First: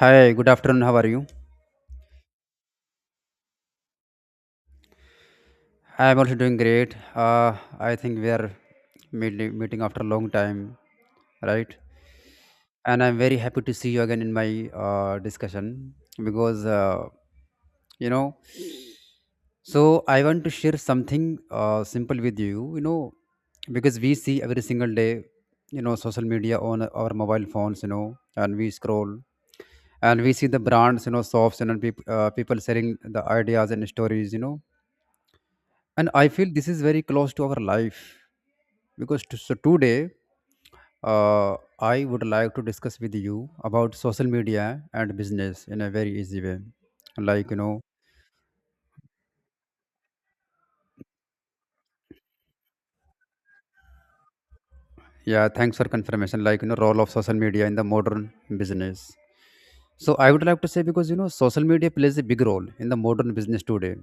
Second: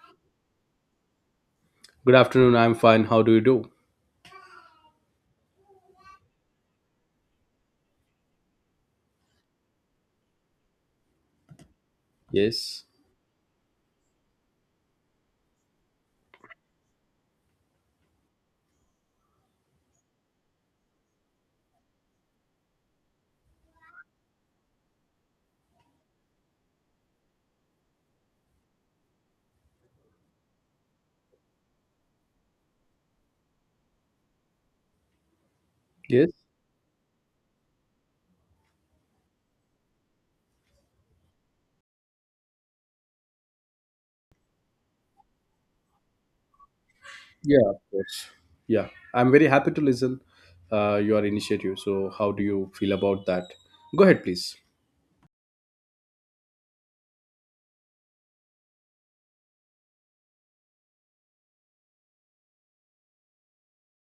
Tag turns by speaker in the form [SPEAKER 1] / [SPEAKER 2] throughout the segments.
[SPEAKER 1] Hi, good afternoon. How are you?
[SPEAKER 2] Good afternoon. I'm fine. How do you do?
[SPEAKER 1] I am also doing great. I think we are meeting after a long time, right?
[SPEAKER 2] Yes.
[SPEAKER 1] And I'm very happy to see you again in my discussion because, you know, I want to share something simple with you, because we see every single day, social media on our mobile phones, and we scroll and we see the brands, shops, people sharing the ideas and stories, and I
[SPEAKER 2] Yes.
[SPEAKER 1] feel this is very close to our life So today, uh, I would like to discuss with you about social media and business in a very easy way, like you
[SPEAKER 2] Yeah,
[SPEAKER 1] know
[SPEAKER 2] of course. Yeah, I'm very happy to listen your initiative. So, how do you feel about that? Go ahead, please.
[SPEAKER 1] yeah, thanks for confirmation. Role of social media in the modern business. So I would like to say, because social media plays a big role in the modern business today,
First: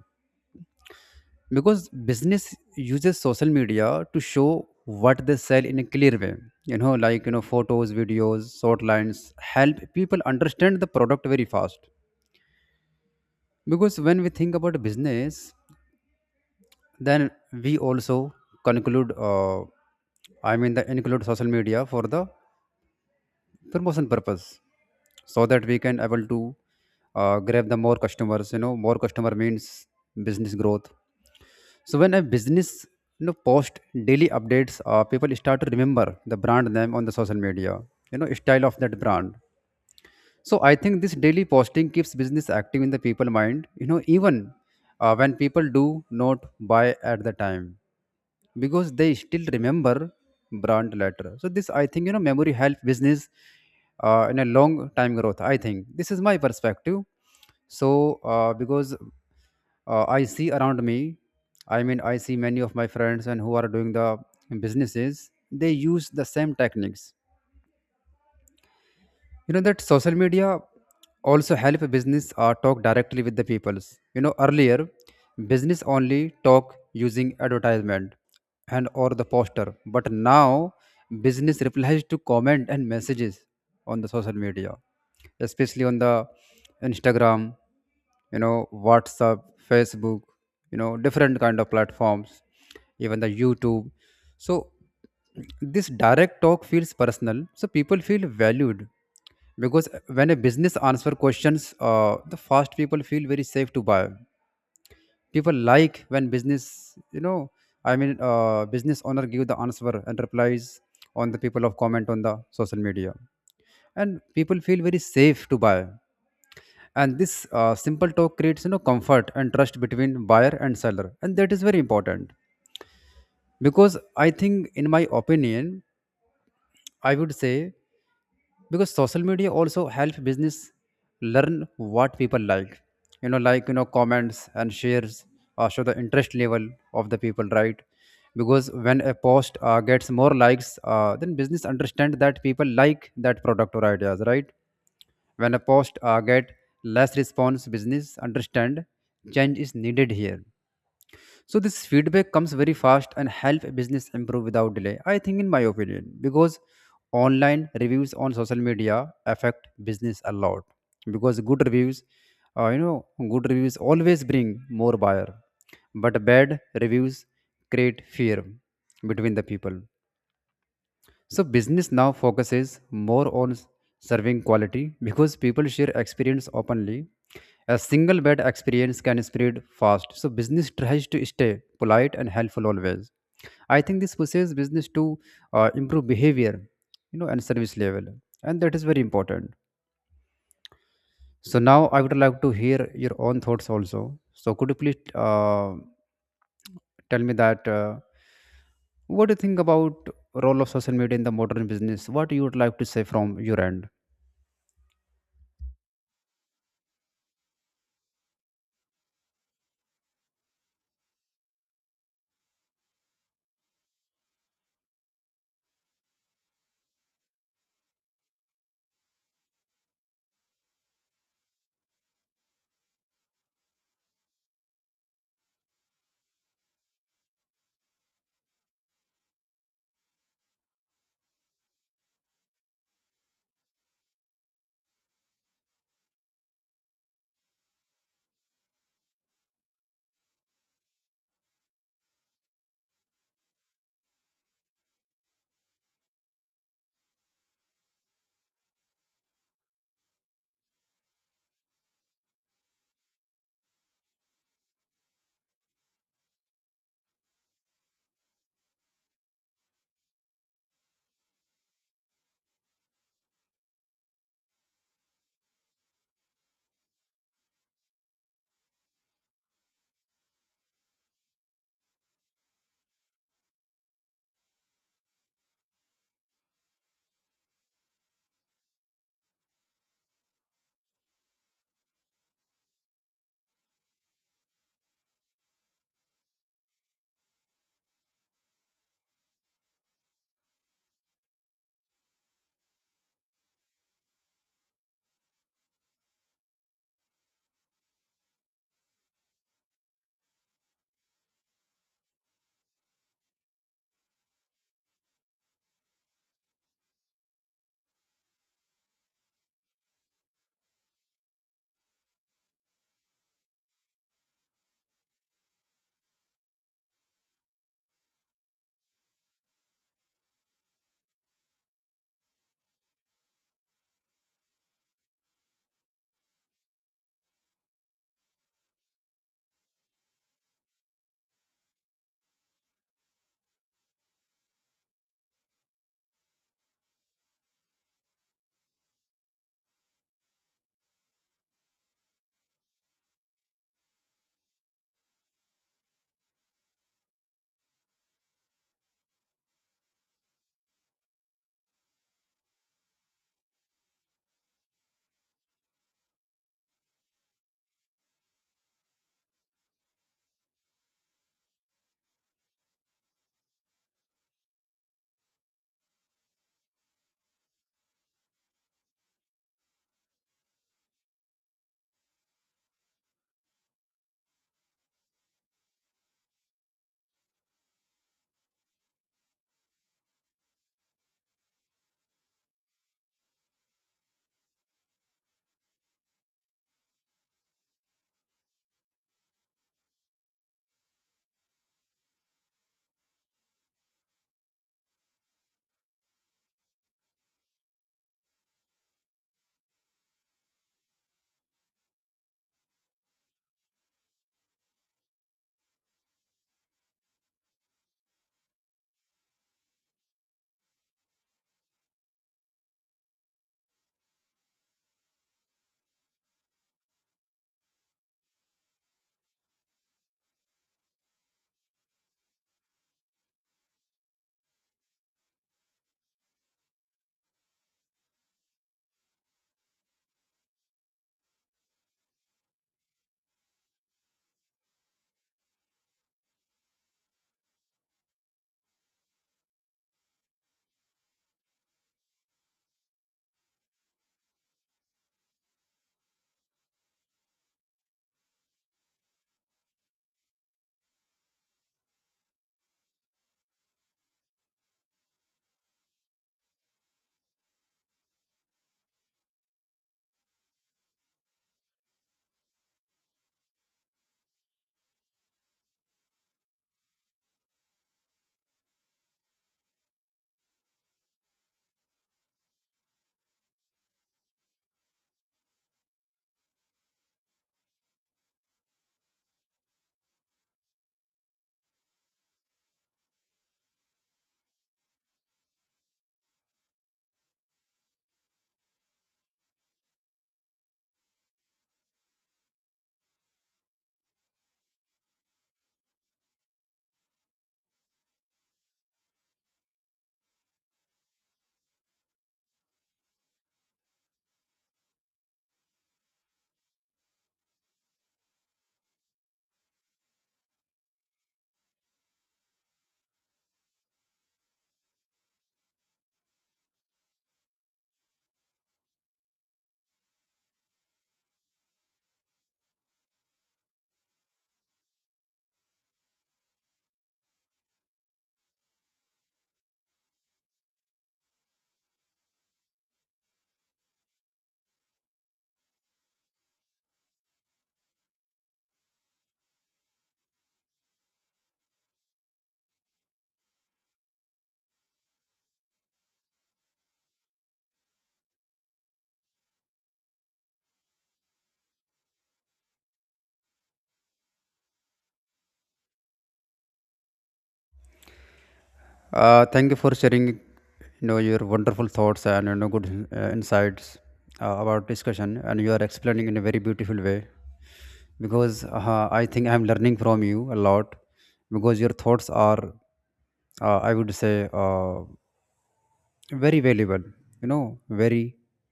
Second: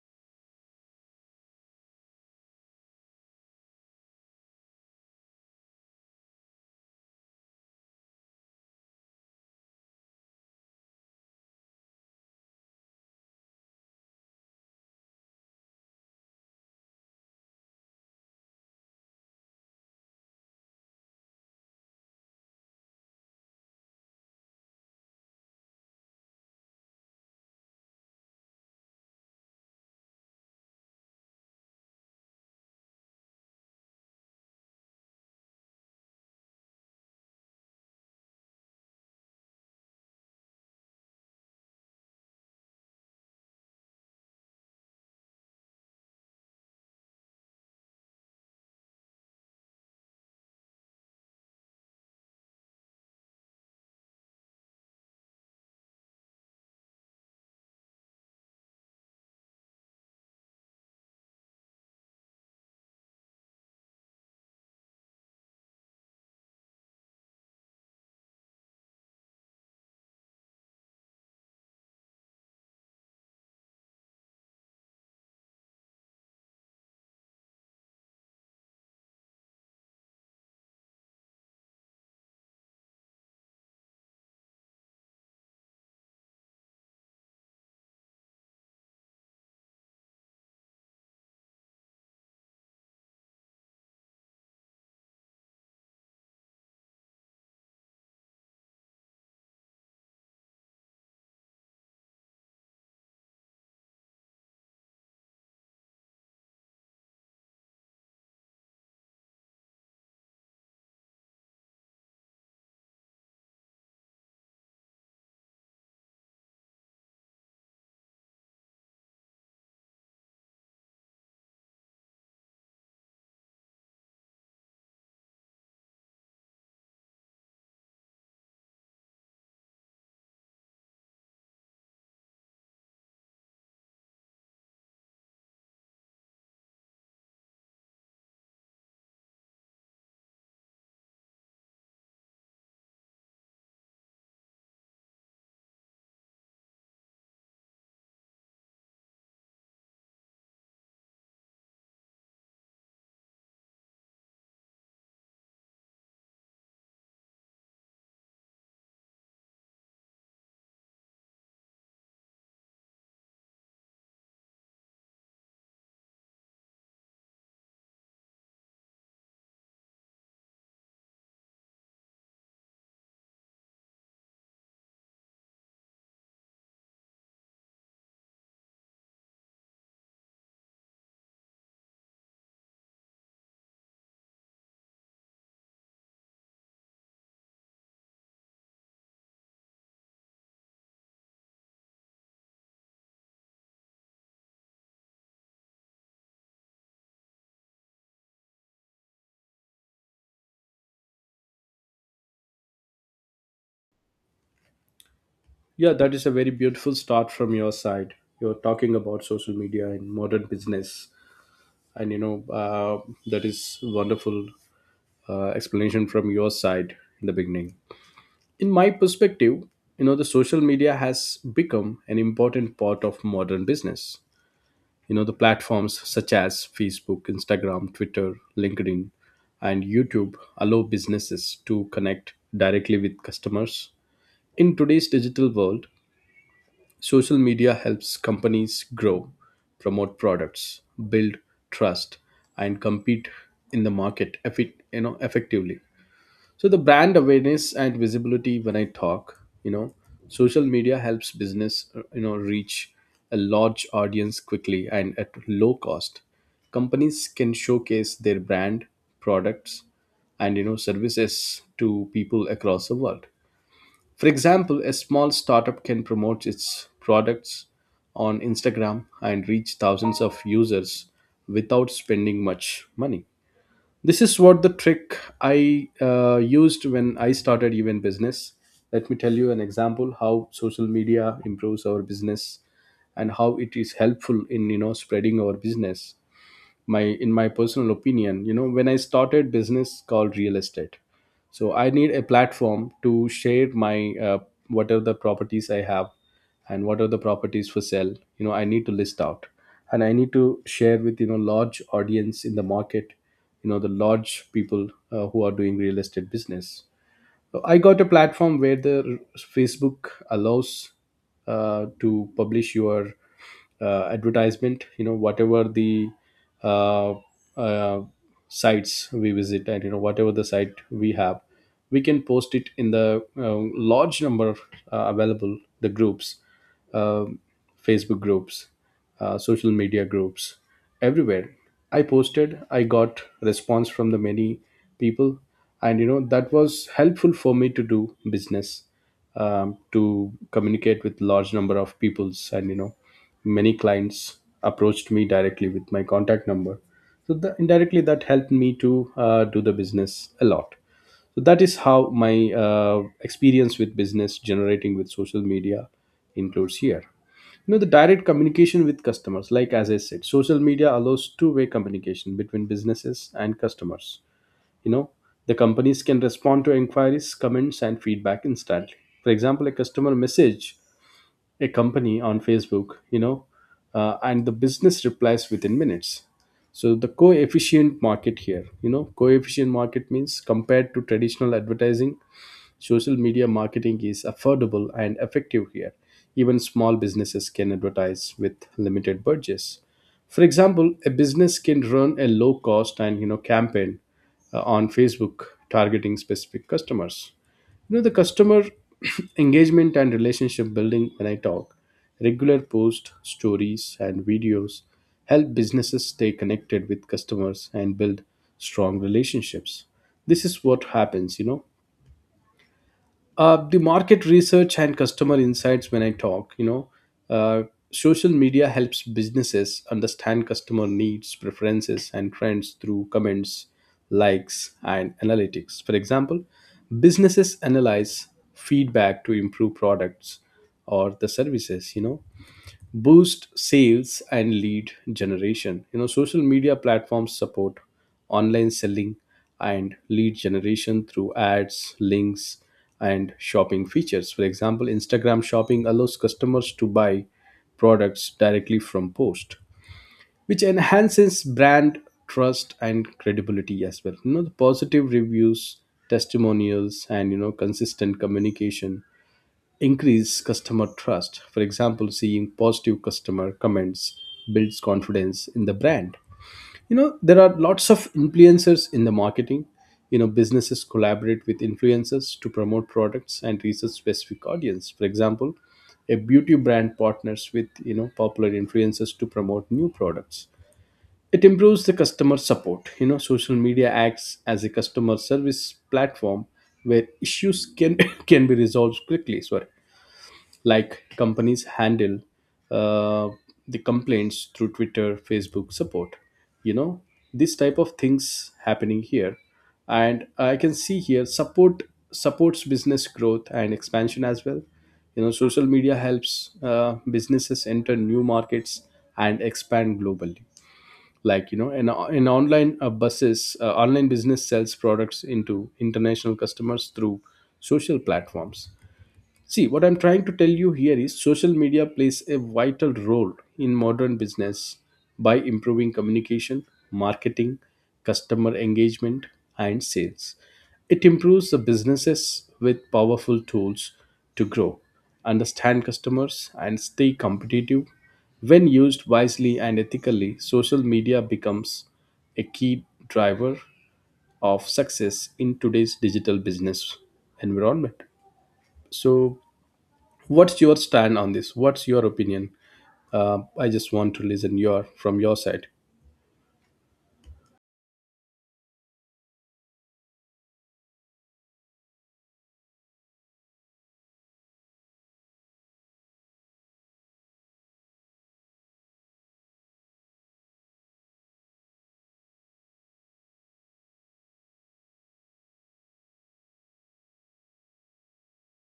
[SPEAKER 1] because business uses social media to show what they sell in a clear way, photos, videos, short lines help people understand the product very fast. Because when we think about business, then we also conclude I mean the include social media for the promotion purpose, so that we can able to grab the more customers. More customer means business growth. So when a business, post daily updates, people start to remember the brand name on the social media, style of that brand. So I think this daily posting keeps business active in the people mind. You know, even when people do not buy at the time, because they still remember brand later. So this, I think, memory help business in a long time growth. I think this is my perspective. So because I see around me, I mean, I see many of my friends and who are doing the businesses, they use the same techniques. You know that social media also help a business talk directly with the peoples. You know, earlier, business only talk using advertisement and or the poster, but now business replies to comment and messages on the social media, especially on the Instagram, WhatsApp, Facebook, different kind of platforms, even the YouTube. So this direct talk feels personal, so people feel valued, because when a business answer questions the fast, people feel very safe to buy. People like when business, you know business owner give the answer and replies on the people of comment on the social media, and people feel very safe to buy. And this simple talk creates, comfort and trust between buyer and seller, and that is very important. Because I think, in my opinion, I would say, because social media also help business learn what people like. Comments and shares show the interest level of the people, right? Because when a post gets more likes, then business understand that people like that product or ideas, right? When a post get less response, business understand change is needed here. So this feedback comes very fast and help a business improve without delay. I think, in my opinion, because online reviews on social media affect business a lot, because good reviews, uh, you know good reviews always bring more buyer, but bad reviews create fear between the people. So business now focuses more on serving quality, because people share experience openly. A single bad experience can spread fast. So business tries to stay polite and helpful always. I think this pushes business to improve behavior, and service level, and that is very important. So now I would like to hear your own thoughts also. So could you please tell me that, what do you think about role of social media in the modern business? What you would like to say from your end?
[SPEAKER 2] Yeah, that is a very beautiful start from your side. You're talking about social media and modern business, and that is wonderful explanation from your side in the beginning. In my perspective, the social media has become an important part of modern business. The platforms such as Facebook, Instagram, Twitter, LinkedIn, and YouTube allow businesses to connect directly with customers. In today's digital world, social media helps companies grow, promote products, build trust, and compete in the market effectively. So the brand awareness and visibility, when I talk, social media helps business, reach a large audience quickly and at low cost. Companies can showcase their brand, products, and services to people across the world. For example, a small startup can promote its products on Instagram and reach thousands of users without spending much money. This is what the trick I used when I started event business. Let me tell you an example how social media improves our business and how it is helpful in spreading our business. My in my personal opinion, when I started business called real estate, so I need a platform to share my what are the properties I have and what are the properties for sale. I need to list out and I need to share with large audience in the market, the large people who are doing real estate business. So I got a platform where the Facebook allows to publish your advertisement. Whatever the uh, uh, sites we visit, and whatever the site we have, we can post it in the large number. Available the groups, um Facebook groups, social media groups, everywhere I posted. I got response from the many people, and that was helpful for me to do business, to communicate with large number of peoples. And many clients approached me directly with my contact number. So indirectly that helped me to do the business a lot. So that is how my experience with business generating with social media includes here. The direct communication with customers, like as I said, social media allows two-way communication between businesses and customers. you know the companies can respond to inquiries, comments, and feedback instantly. For example, a customer message a company on Facebook, and the business replies within minutes. So the coefficient market here, coefficient market means compared to traditional advertising, social media marketing is affordable and effective here. Even small businesses can advertise with limited budgets. For example, a business can run a low cost and campaign on Facebook, targeting specific customers. The customer engagement and relationship building, when I talk, regular posts, stories, and videos help businesses stay connected with customers and build strong relationships. This is what happens. The market research and customer insights, when I talk uh, social media helps businesses understand customer needs, preferences, and trends through comments, likes, and analytics. For example, businesses analyze feedback to improve products or the services. Boost sales and lead generation. Social media platforms support online selling and lead generation through ads, links, and shopping features. For example, Instagram shopping allows customers to buy products directly from post, which enhances brand trust and credibility as well. The positive reviews, testimonials, and consistent communication increase customer trust. For example, seeing positive customer comments builds confidence in the brand. There are lots of influencers in the marketing. Businesses collaborate with influencers to promote products and reach a specific audience. For example, a beauty brand partners with, popular influencers to promote new products. It improves the customer support. Social media acts as a customer service platform where issues can can be resolved quickly. Sorry. Like companies handle uh, the complaints through Twitter, Facebook support. you know this type of things happening here, and I can see here supports business growth and expansion as well. Social media helps businesses enter new markets and expand globally, like, an online business sells products into international customers through social platforms. See, what I'm trying to tell you here is social media plays a vital role in modern business by improving communication, marketing, customer engagement, and sales. It improves the businesses with powerful tools to grow, understand customers, and stay competitive. When used wisely and ethically, social media becomes a key driver of success in today's digital business environment. So, what's your stand on this? What's your opinion? I just want to listen your from your side.
[SPEAKER 1] Thank you for sharing your wonderful thoughts and good insights about discussion, and you are explaining in a very beautiful way. Because I think I'm learning from you a lot, because your thoughts are I would say, very valuable, very,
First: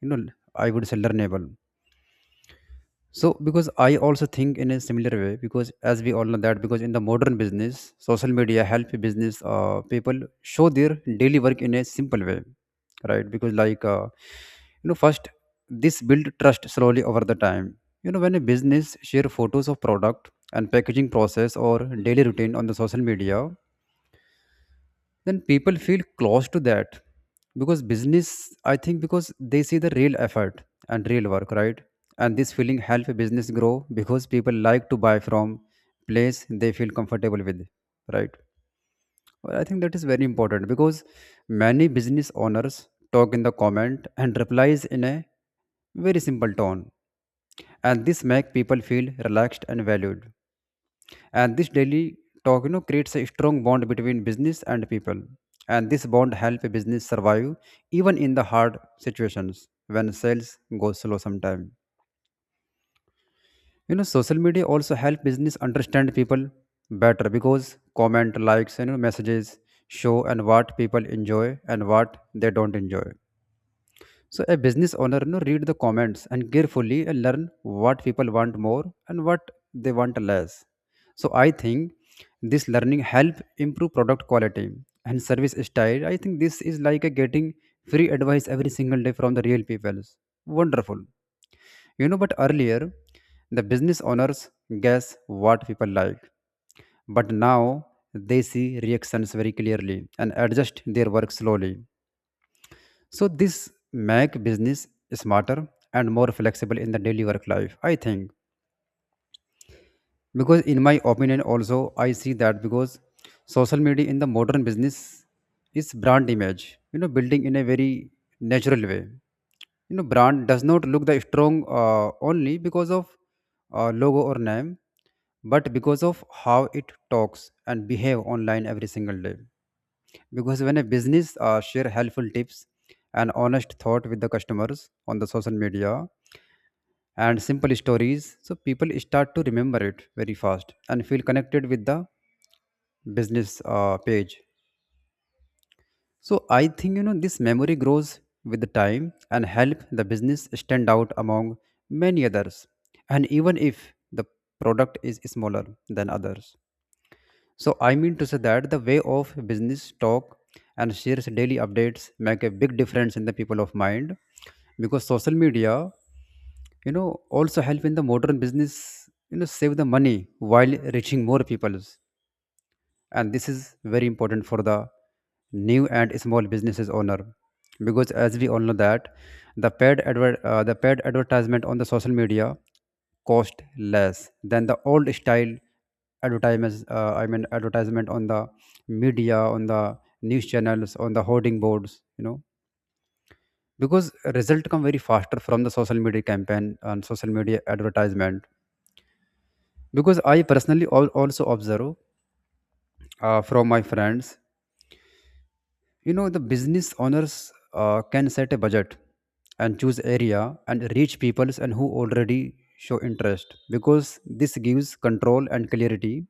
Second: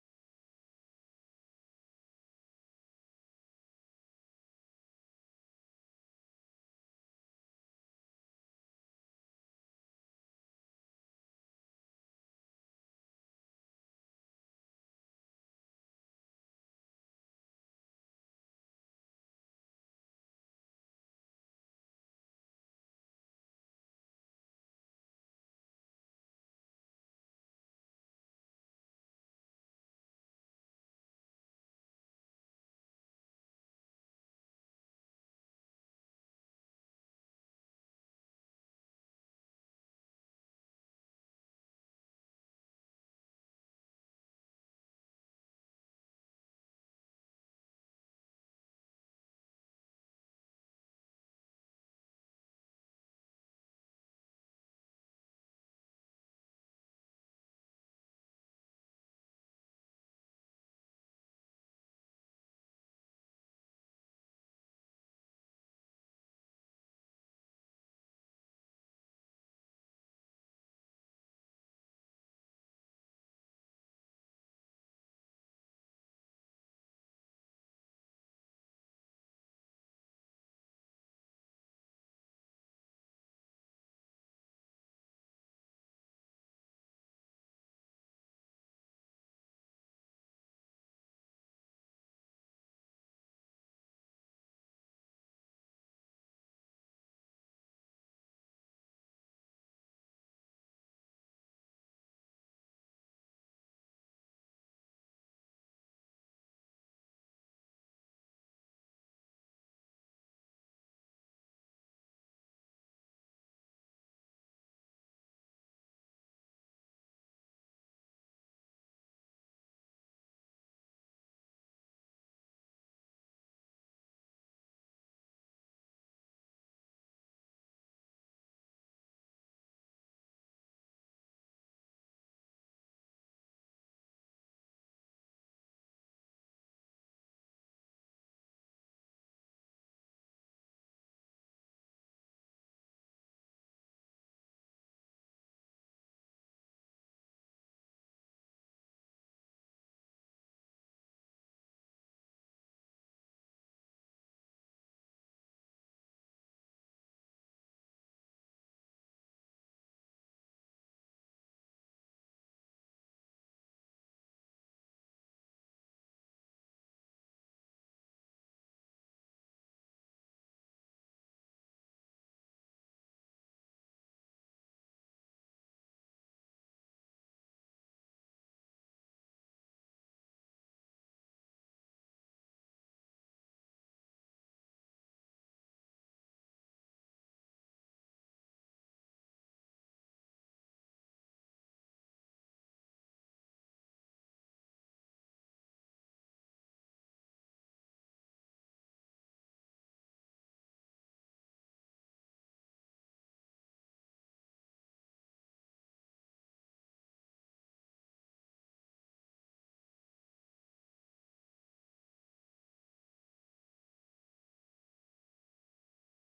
[SPEAKER 1] you know I would say learnable. So because I also think in a similar way, because as we all know that, because in the modern business, social media help business people show their daily work in a simple way, right? Because like first, this build trust slowly over the time. You know, when a business share photos of product and packaging process or daily routine on the social media, then people feel close to that, because business, I think, because they see the real effort and real work, right? And this feeling help a business grow, because people like to buy from place they feel comfortable with, right? Well, I think that is very important because many business owners talk in the comment and replies in a very simple tone, and this make people feel relaxed and valued, and this daily talk, creates a strong bond between business and people, and this bond help a business survive even in the hard situations when sales go slow sometime. You know, social media also help business understand people better, because comment, likes, messages show and what people enjoy and what they don't enjoy. So a business owner, read the comments and carefully and learn what people want more and what they want less. So I think this learning help improve product quality and service style. I think this is like a getting free advice every single day from the real people. Wonderful. You know, but earlier the business owners guess what people like, but now they see reactions very clearly and adjust their work slowly, so this make business smarter and more flexible in the daily work life, I think. Because in my opinion also, I see that because social media in the modern business is brand image, building in a very natural way. You know, brand does not look the strong only because of logo or name, but because of how it talks and behave online every single day. Because when a business share helpful tips and honest thought with the customers on the social media and simple stories, so people start to remember it very fast and feel connected with the business page. So I think, this memory grows with the time and help the business stand out among many others, and even if the product is smaller than others. So I mean to say that the way of business talk and shares daily updates make a big difference in the people of mind. Because social media, also help in the modern business, save the money while reaching more people, and this is very important for the new and small businesses owner. Because as we all know that the the paid advertisement on the social media cost less than the old style advertisements, advertisement on the media, on the news channels, on the hoarding boards, you know. Because result come very faster from the social media campaign and social media advertisement. Because I personally also observe from my friends, you know, the business owners can set a budget and choose area and reach peoples and who already show interest, because this gives control and clarity.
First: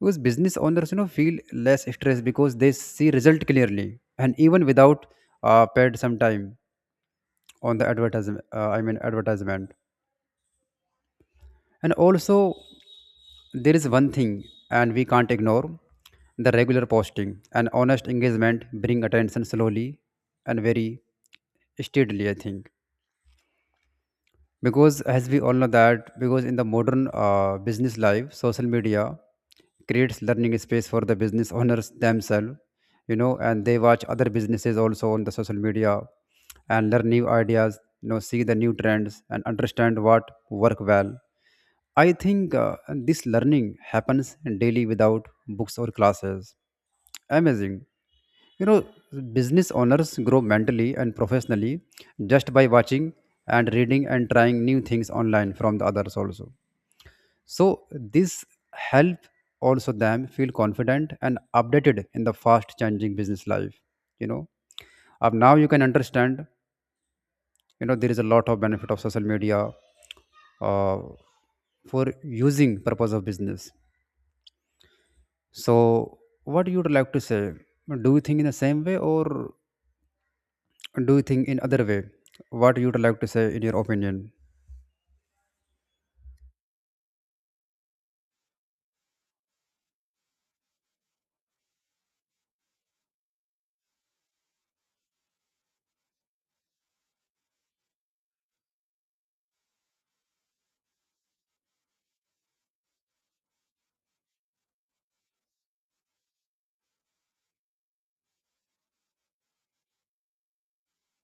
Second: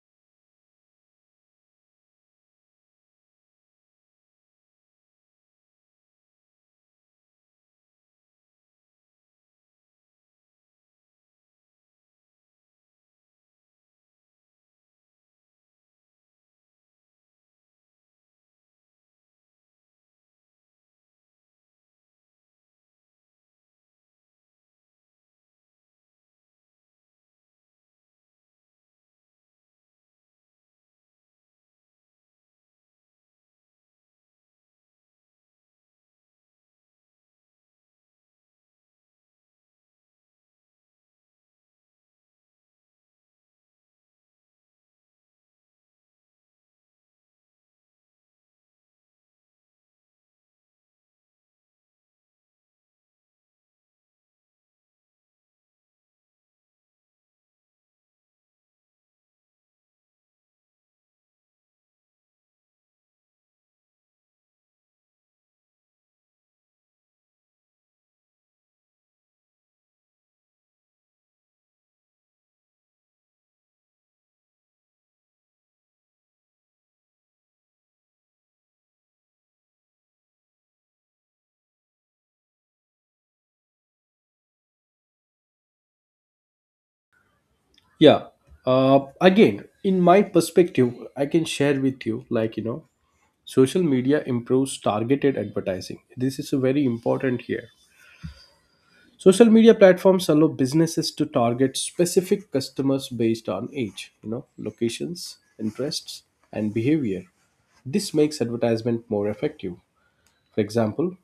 [SPEAKER 1] Because business owners, feel less stress because they see result clearly, and even without paid some time on the advertisement, advertisement. And also, there is one thing, and we can't ignore, the regular posting and honest engagement bring attention slowly and very steadily, I think. Because as we all know that, because in the modern business life, social media creates learning space for the business owners themselves, and they watch other businesses also on the social media and learn new ideas, see the new trends and understand what work well. I think this learning happens daily without books or classes. Amazing. You know, business owners grow mentally and professionally just by watching and reading and trying new things online from the others also. So this help also them feel confident and updated in the fast changing business life. You know, now you can understand. You know, there is a lot of benefit of social media uh, for using purpose of business. So, what you would like to say? Do you think in the same way, or do you think in other way? What you would like to say in your opinion?
[SPEAKER 2] Yeah. Again, in my perspective, I can share with you like, social media improves targeted advertising. This is very important here. Social media platforms allow businesses to target specific customers based on age, locations, interests, and behavior. This makes advertisement more effective. For example,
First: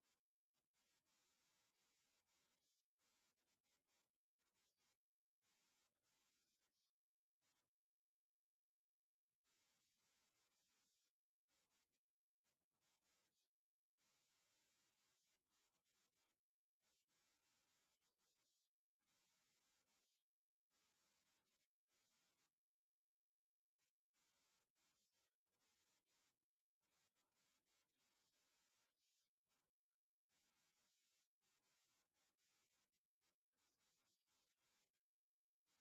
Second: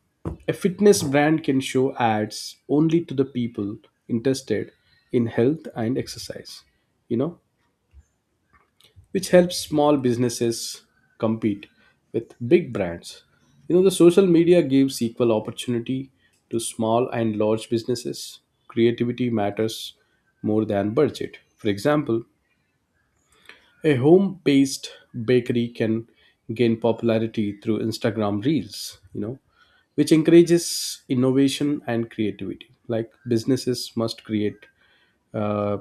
[SPEAKER 2] a fitness brand can show ads only to the people interested in health and exercise, you know, which helps small businesses compete with big brands. The social media gives equal opportunity to small and large businesses. Creativity matters more than budget. For example, a home based bakery can gain popularity through Instagram Reels, which encourages innovation and creativity. Like, businesses must create uh,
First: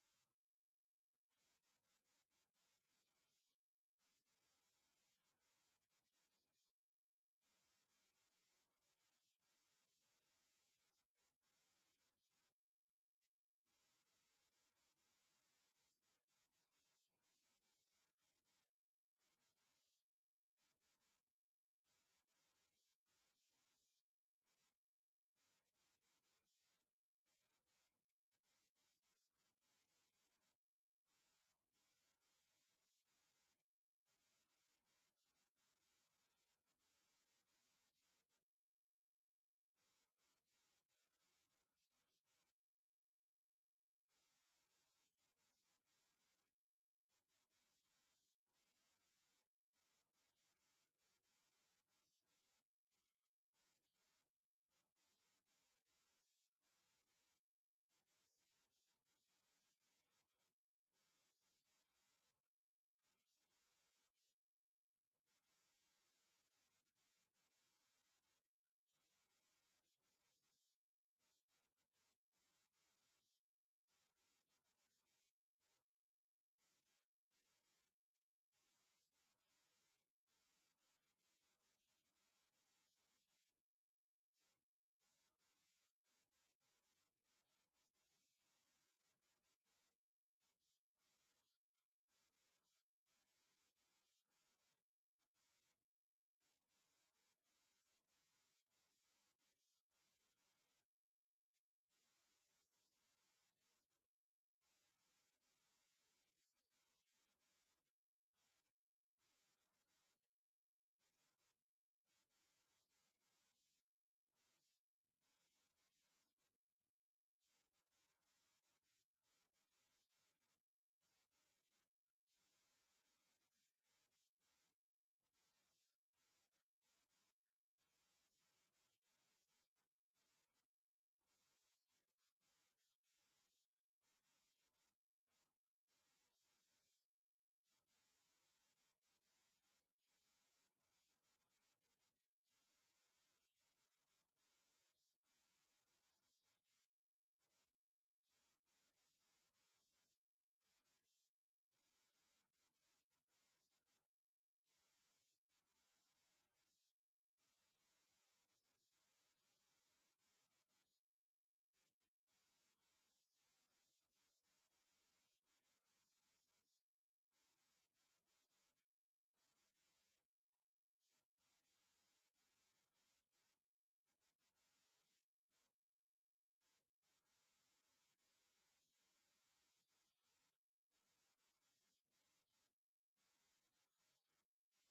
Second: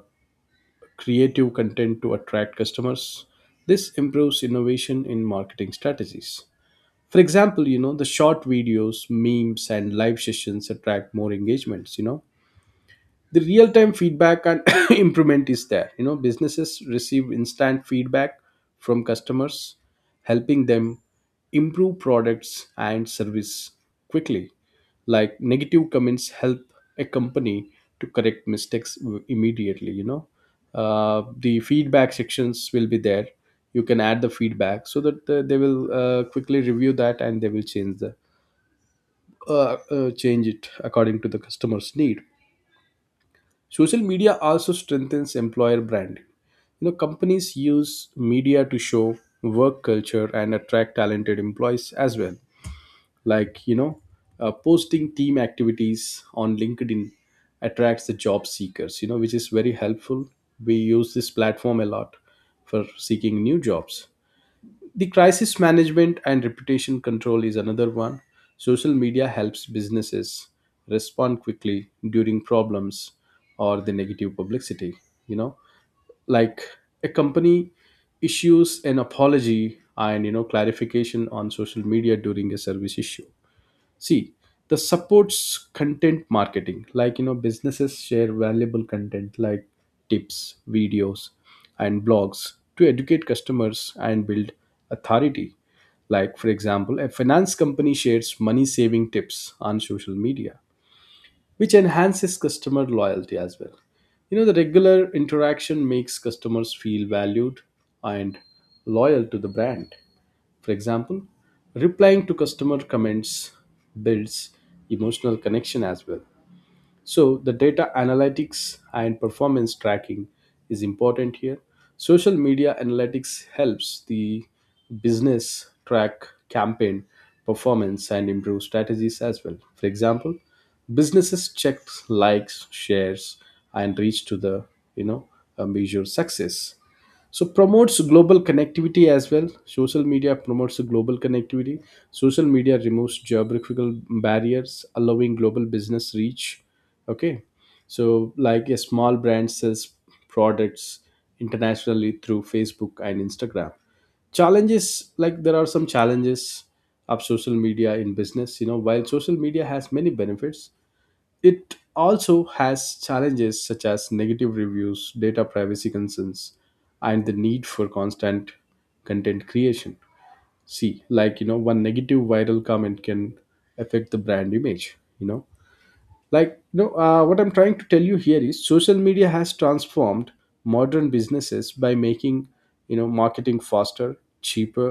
[SPEAKER 2] creative content to attract customers. This improves innovation in marketing strategies. For example, the short videos, memes, and live sessions attract more engagements. The real time feedback and improvement is there. Businesses receive instant feedback from customers, helping them improve products and service quickly. Like negative comments help a company to correct mistakes immediately. The feedback sections will be there. You can add the feedback so that they will quickly review that, and they will change it according to the customer's need. Social media also strengthens employer branding. Companies use media to show work culture and attract talented employees as well. Like, posting team activities on LinkedIn attracts the job seekers, which is very helpful. We use this platform a lot for seeking new jobs. The crisis management and reputation control is another one. Social media helps businesses respond quickly during problems or the negative publicity, you know, like a company issues an apology and clarification on social media during a service issue. See, the supports content marketing, like, businesses share valuable content like tips, videos, and blogs to educate customers and build authority. Like, for example, a finance company shares money saving tips on social media, which enhances customer loyalty as well. The regular interaction makes customers feel valued and loyal to the brand. For example, replying to customer comments builds emotional connection as well. So, the data analytics and performance tracking is important here. Social media analytics helps the business track campaign performance and improve strategies as well. For example, businesses check likes, shares, and reach to the you know measure success. So promotes global connectivity as well. Social media promotes global connectivity. Social media removes geographical barriers, allowing global business reach. Okay. So like a small brand sells products internationally through Facebook and Instagram. Challenges, like, there are some challenges of social media in business. While social media has many benefits, it also has challenges such as negative reviews, data privacy concerns, and the need for constant content creation. See, like, one negative viral comment can affect the brand image. Like, no, what I'm trying to tell you here is social media has transformed modern businesses by making, marketing faster, cheaper,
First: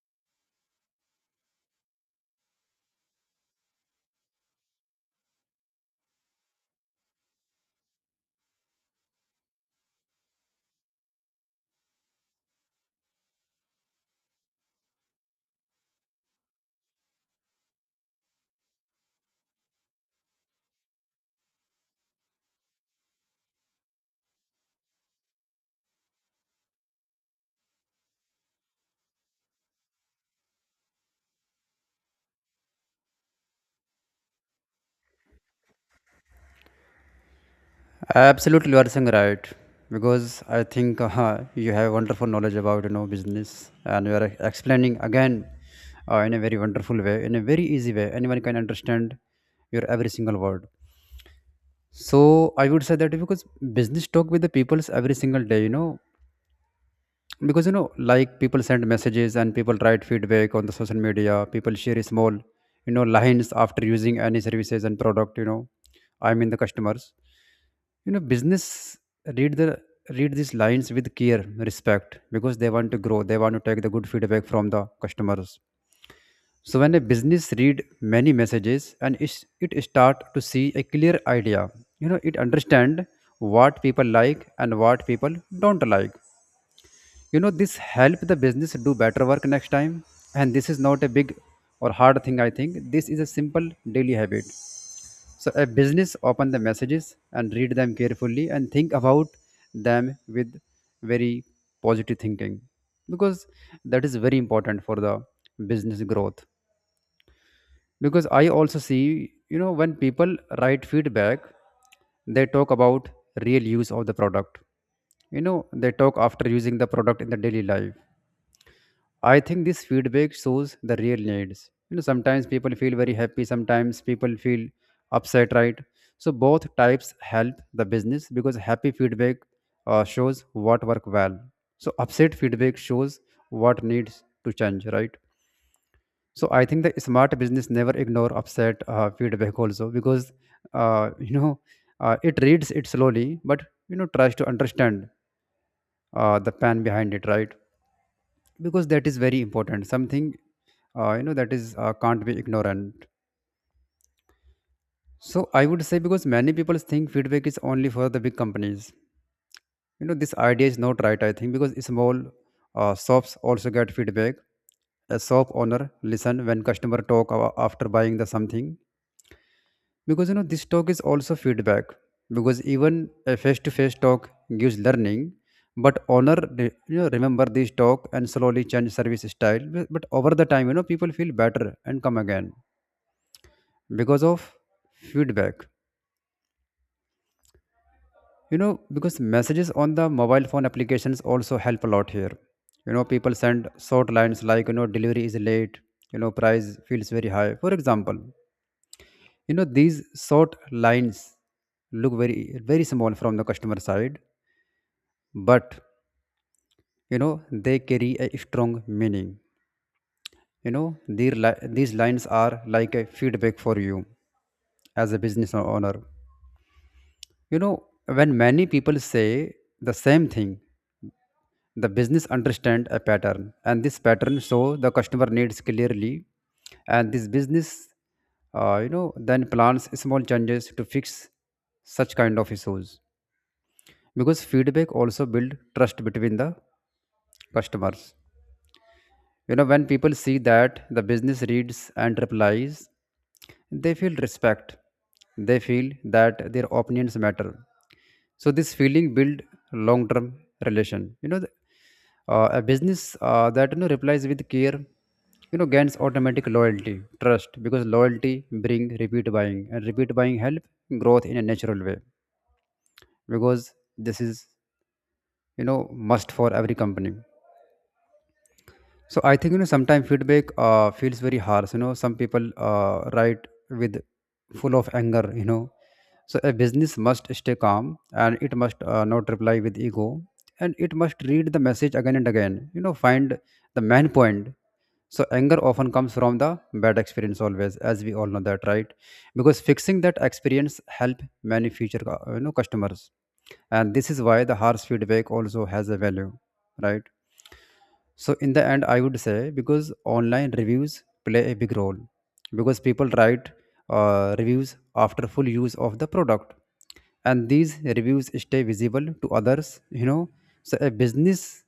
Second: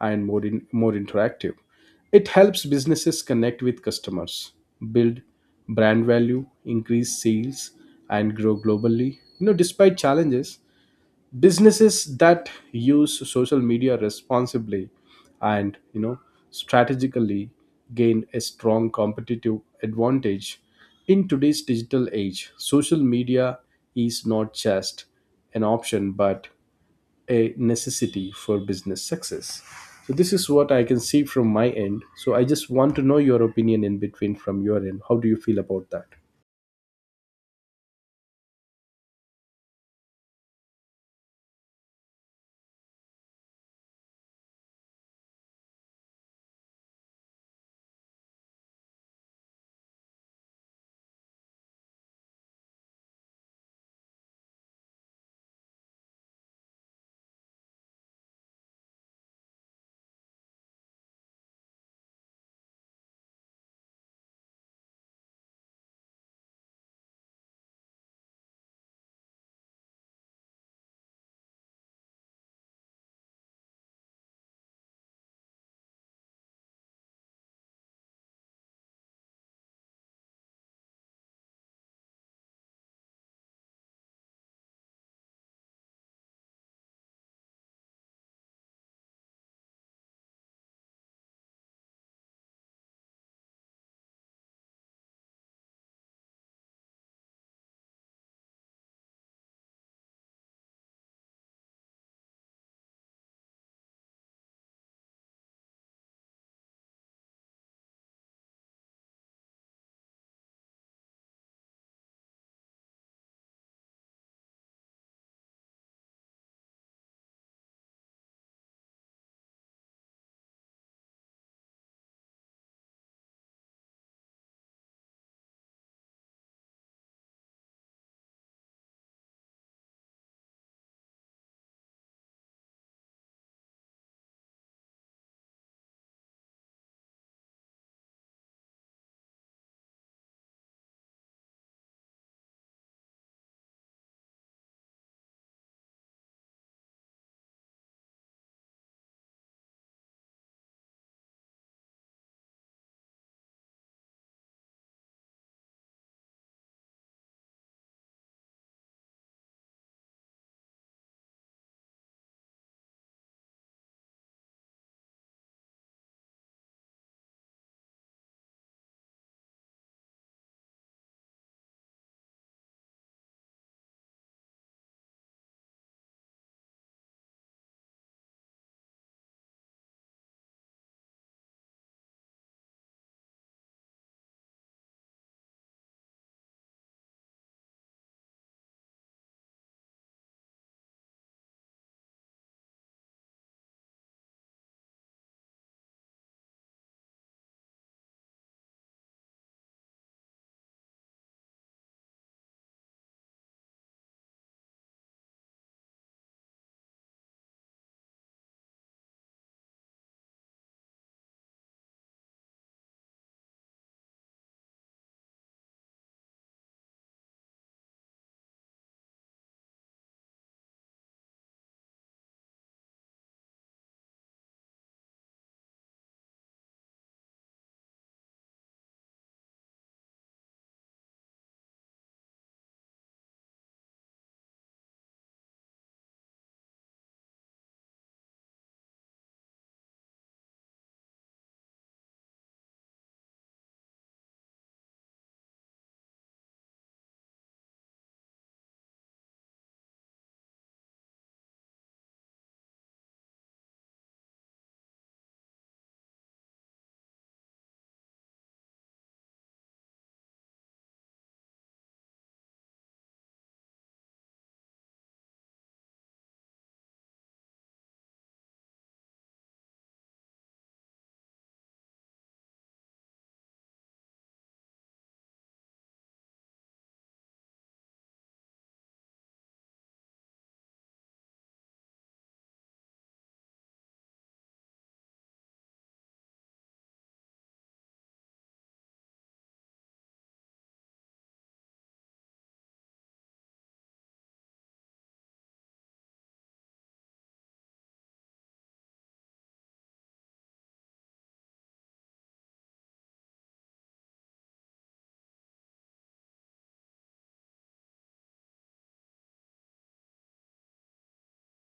[SPEAKER 2] and more interactive. It helps businesses connect with customers, build brand value, increase sales, and grow globally. Despite challenges, businesses that use social media responsibly and strategically gain a strong competitive advantage. In today's digital age, social media is not just an option but a necessity for business success. So this is what I can see from my end. So I just want to know your opinion in between from your end. How do you feel about that?
[SPEAKER 1] Absolutely, you are saying right because I think you have wonderful knowledge about you know business, and you are explaining again in a very wonderful way, in a very easy way. Anyone can understand your every single word. So I would say that because business talk with the peoples every single day, you know, because you know like people send messages and people write feedback on the social media, people share small you know lines after using any services and product, you know, I mean the customers, you know, business read the read these lines with care respect because they want to grow, they want to take the good feedback from the customers. So when a business read many messages and it start to see a clear idea, you know it understand what people like and what people don't like. You know, this help the business do better work next time, and this is not a big or hard thing. I think this is a simple daily habit. So a business open the messages and read them carefully and think about them with very positive thinking, because that is very important for the business growth. Because I also see, you know, when people write feedback, they talk about real use of the product. You know, they talk after using the product in the daily life. I think this feedback shows the real needs. You know, sometimes people feel very happy, sometimes people feel upset, right? So both types help the business because happy feedback shows what worked well. So upset feedback shows what needs to change, right? So I think the smart business never ignore upset feedback also because uh, you know it reads it slowly, but you know tries to understand the plan behind it, right? Because that is very important. Something you know that is can't be ignorant. So I would say because many people think feedback is only for the big companies. You know, this idea is not right, I think, because small shops also get feedback. A shop owner listen when customer talk after buying the something, because you know this talk is also feedback, because even a face to face talk gives learning. But owner you know remember this talk and slowly change service style, but over the time, you know, people feel better and come again because of feedback. You know, because messages on the mobile phone applications also help a lot here. You know, people send short lines like, you know, delivery is late, you know, price feels very high, for example. You know, these short lines look very very small from the customer side, but you know they carry a strong meaning. You know, these lines are like a feedback for you as a business owner. You know, when many people say the same thing, the business understand a pattern, and this pattern show the customer needs clearly, and this business, you know, then plans small changes to fix such kind of issues. Because feedback also build trust between the customers. You know, when people see that the business reads and replies, they feel respect. They feel that their opinions matter. So this feeling build long term relation. You know, a business that you know replies with care, you know gains automatic loyalty trust, because loyalty bring repeat buying and repeat buying help growth in a natural way, because this is you know must for every company. So I think you know sometimes feedback feels very harsh. You know, some people write with full of anger. You know, so a business must stay calm and it must not reply with ego, and it must read the message again and again. You know, find the main point. So anger often comes from the bad experience always, as we all know that, right? Because fixing that experience help many future you know customers, and this is why the harsh feedback also has a value, right? So in the end, I would say because online reviews play a big role, because people write reviews after full use of the product, and these reviews stay visible to others. You know, so a business,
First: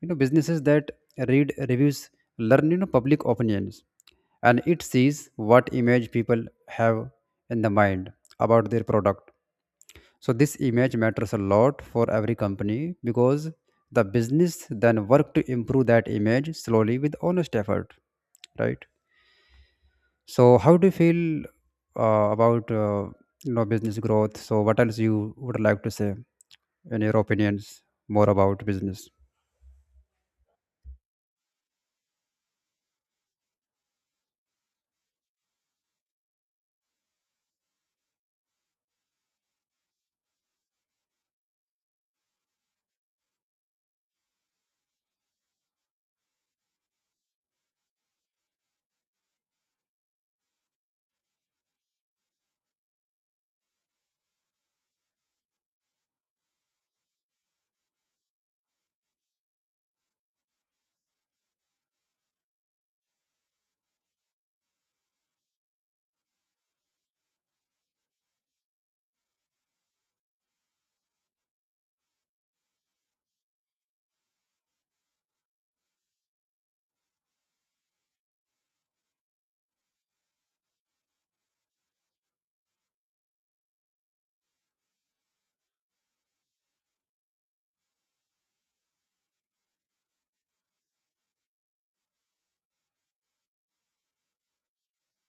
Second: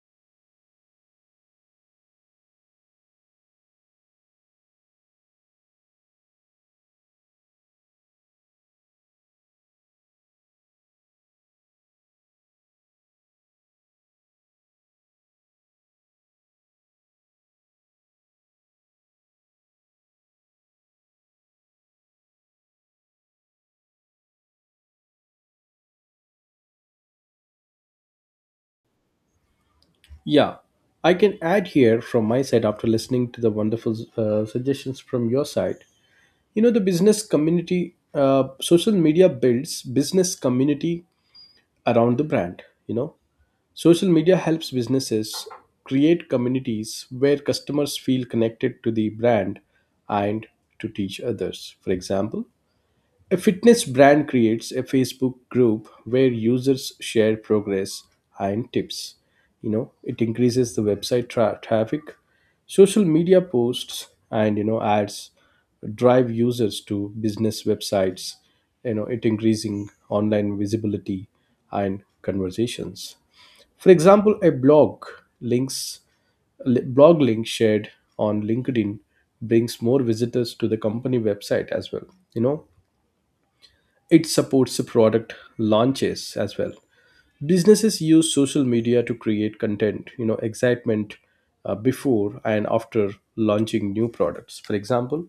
[SPEAKER 1] you know, businesses that read reviews learn you know public opinions, and it sees what image people have in the mind about their product. So this image matters a lot for every company, because the business then work to improve that image slowly with honest effort, right? So how do you feel about you know business growth? So what else you would like to say in your opinions more about business?
[SPEAKER 2] Yeah, I can add here from my side after listening to the wonderful suggestions from your side. The business community, social media builds business community around the brand. Social media helps businesses create communities where customers feel connected to the brand and to teach others. For example, a fitness brand creates a Facebook group where users share progress and tips. It increases the website traffic. Social media posts and ads drive users to business websites. It increasing online visibility and conversations. For example, a blog links blog link shared on LinkedIn brings more visitors to the company website as well. You know, it supports the product launches as well. Businesses use social media to create content, excitement before and after launching new products. For example,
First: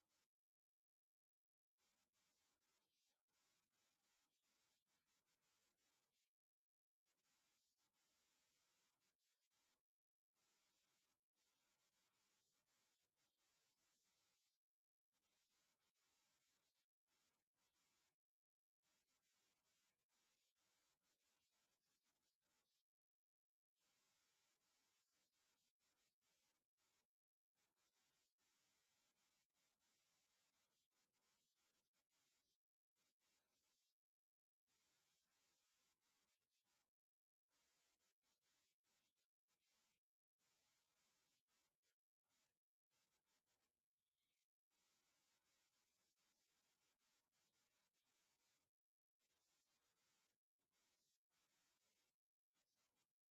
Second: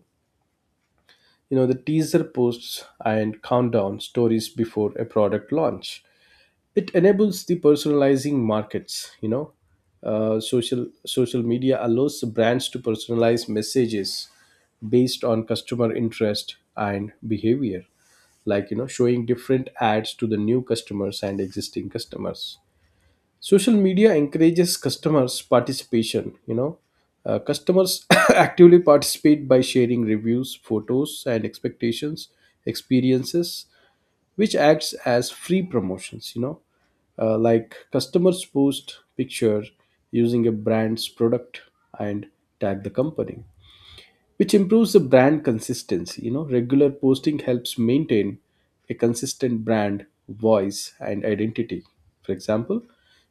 [SPEAKER 2] the teaser posts and countdown stories before a product launch, it enables the personalizing markets. you know social media allows the brands to personalize messages based on customer interest and behavior, like showing different ads to the new customers and existing customers. Social media encourages customers participation. Customers actively participate by sharing reviews, photos, and expectations experiences, which acts as free promotions. Like, customers post picture using a brand's product and tag the company, which improves the brand consistency. Regular posting helps maintain a consistent brand voice and identity. For example,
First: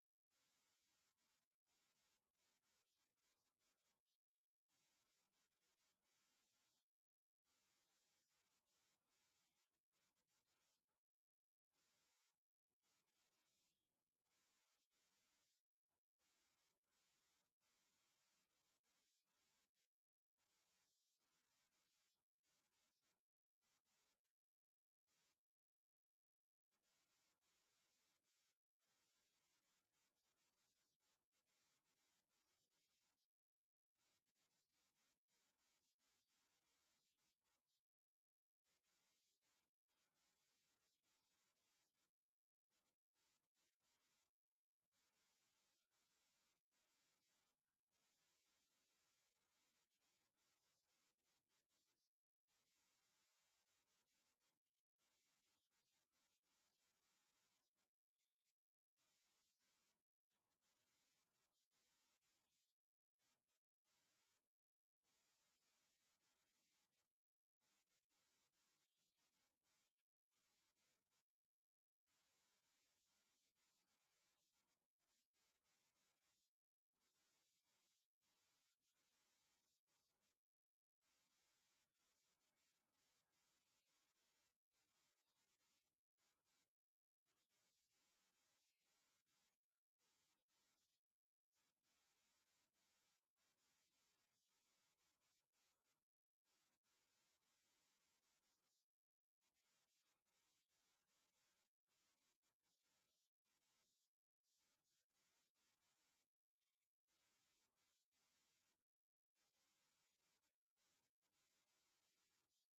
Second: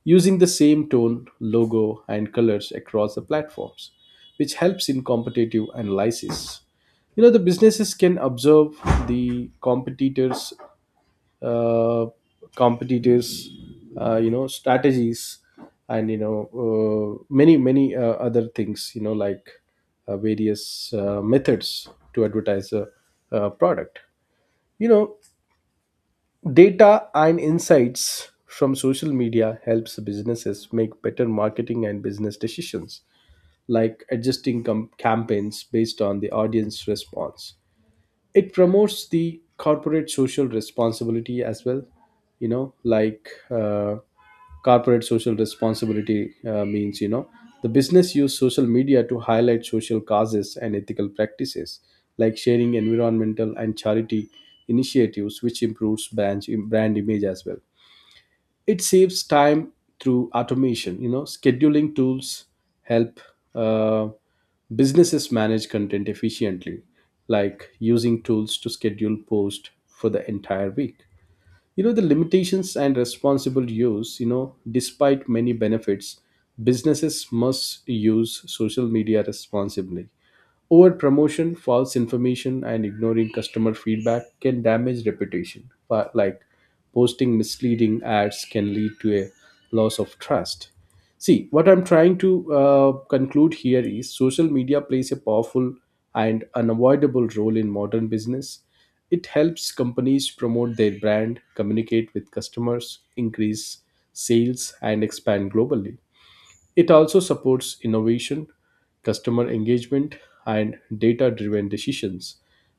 [SPEAKER 2] using the same tone, logo, and colors across the platforms, which helps in competitive analysis. The businesses can observe the competitors uh, competitors strategies, and many other things, like various methods to advertise a product. you know Data and insights from social media helps businesses make better marketing and business decisions, like adjusting campaigns based on the audience response. It promotes the corporate social responsibility as well. Like, corporate social responsibility means, the business use social media to highlight social causes and ethical practices, like sharing environmental and charity initiatives, which improves brand image as well. It saves time through automation. Scheduling tools help uh, businesses manage content efficiently, like using tools to schedule posts for the entire week. The limitations and responsible use, despite many benefits, businesses must use social media responsibly. Over promotion, false information, and ignoring customer feedback can damage reputation. But like, posting misleading ads can lead to a loss of trust. See, what I'm trying to conclude here is social media plays a powerful and unavoidable role in modern business. It helps companies promote their brand, communicate with customers, increase sales, and expand globally. It also supports innovation, customer engagement, and data driven decisions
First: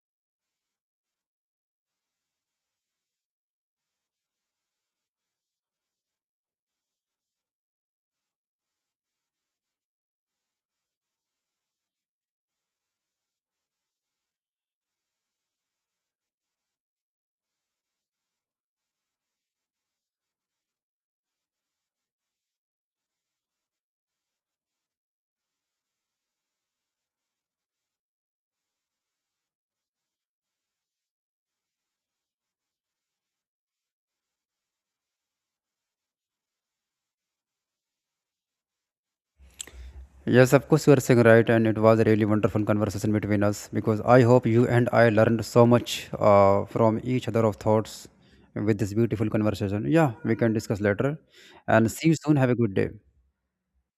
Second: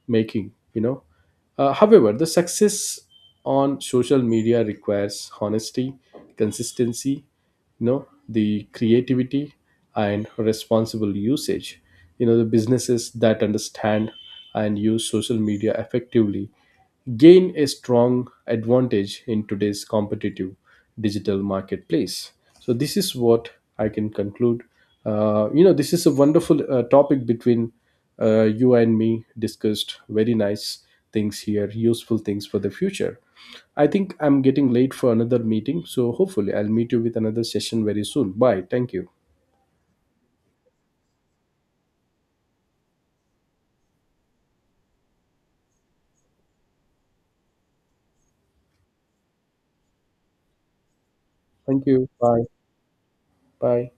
[SPEAKER 2] making, you know. However, the success on social media requires honesty, consistency, the creativity and responsible usage. The businesses that understand and use social media effectively gain a strong advantage in today's competitive digital marketplace. So this is what I can conclude. This is a wonderful topic between you and me discussed very nice things here, useful things for the future. I think I'm getting late for another meeting, so hopefully I'll meet you with another session very soon. Bye. Thank you.
[SPEAKER 1] Yes, of course, you are saying right, and it was a really wonderful conversation between us because I hope you and I learned so much from each other of thoughts with this beautiful conversation. Yeah, we can discuss later
[SPEAKER 2] Thank
[SPEAKER 1] and
[SPEAKER 2] you.
[SPEAKER 1] see you soon.
[SPEAKER 2] Bye.
[SPEAKER 1] Have a good day.
[SPEAKER 2] Bye.